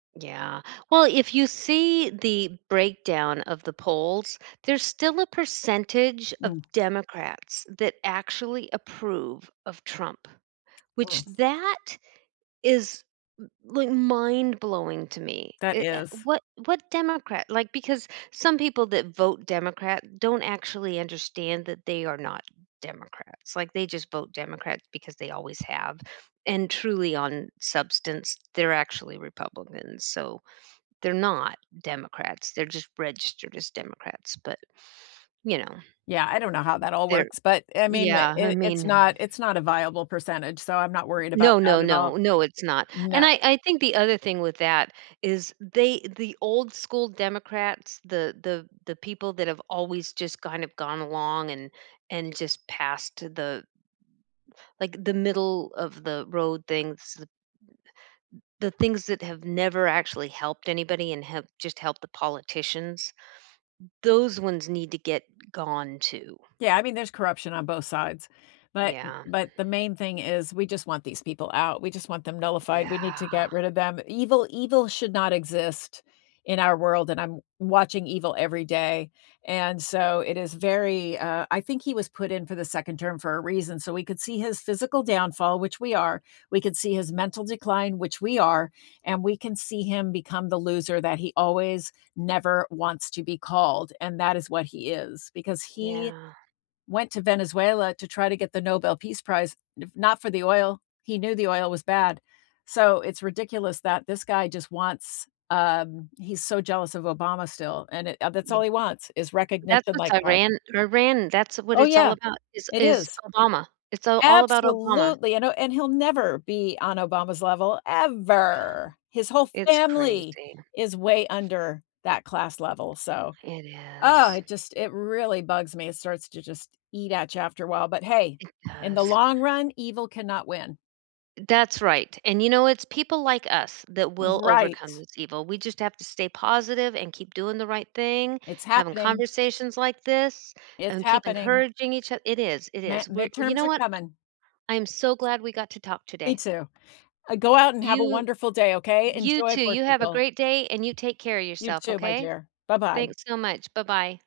Yeah. Well, if you see the breakdown of the polls, there's still a percentage of Mm. Democrats that actually approve of Trump, which [unintelligible] that is, l like, mind blowing to me. That I eh is. what what Democrat like, because some people that vote Democrat don't actually understand that they are not Democrats. Like, they just vote Democrat because they always have. And truly on substance, they're actually Republicans. So they're not Democrats. They're just registered as Democrats. But, you know Yeah. I don't know how that all they're works, but, I mean, I yeah. I mean it's hmm. not it's not a viable percentage, so I'm not worried about No, no, that at all. no. No, it's not. No. And I I think the other thing with that is they the old school Democrats, the the the people that have always just kinda gone along and and just passed the like, the middle of the road things, the the things that have never actually helped anybody and have just helped the politicians. Those ones need to get gone, too. Yeah. I mean, there's corruption on both sides, but Yeah. but the main thing is we just want these people out. We just want them nullified. We need to Yeah. get rid of them. Evil evil should not exist in our world, and I'm watching evil every day. And so it is very, uh, I think he was put in for the 2nd term for a reason. So we could see his physical downfall, which we are. We could see his mental decline, which we are, and we can see him become the loser that he always never wants to be called. And that is what he is because he Yeah. went to Venezuela to try to get the Nobel peace prize, not for the oil. He knew the oil was bad. So it's ridiculous that this guy just wants, um, he's so jealous of Obama still, and, uh, that's Yeah. all he wants is That's recognition what's like that. Iran Iran, that's what Oh, it's all yeah. about, is It is is. Obama. It's, uh, all about Obama. Absolutely. I know. And he'll never be on Obama's level Yeah. ever. His whole It's family crazy. is way under that class level. So, It oh, is. it just it really bugs me. It starts to just eat at you after a while. But, hey, It in the does. long run, evil cannot win. That's right. And, you know, it's people like us that Uh, will overcome right. this evil. We just have to stay positive and keep doing the right thing, It's having happening. conversations like this, It's and keep happening. encouraging each oth it is, it Ma is. We're you midterms know are what? coming. I'm so glad we got to talk Me, today. too. Uh, go out and have a You wonderful day, okay? you, Enjoy too. You have a Portugal. great day, and you take care of You, yourself, too, my okay? dear. Bye bye. Thanks so much. Bye bye.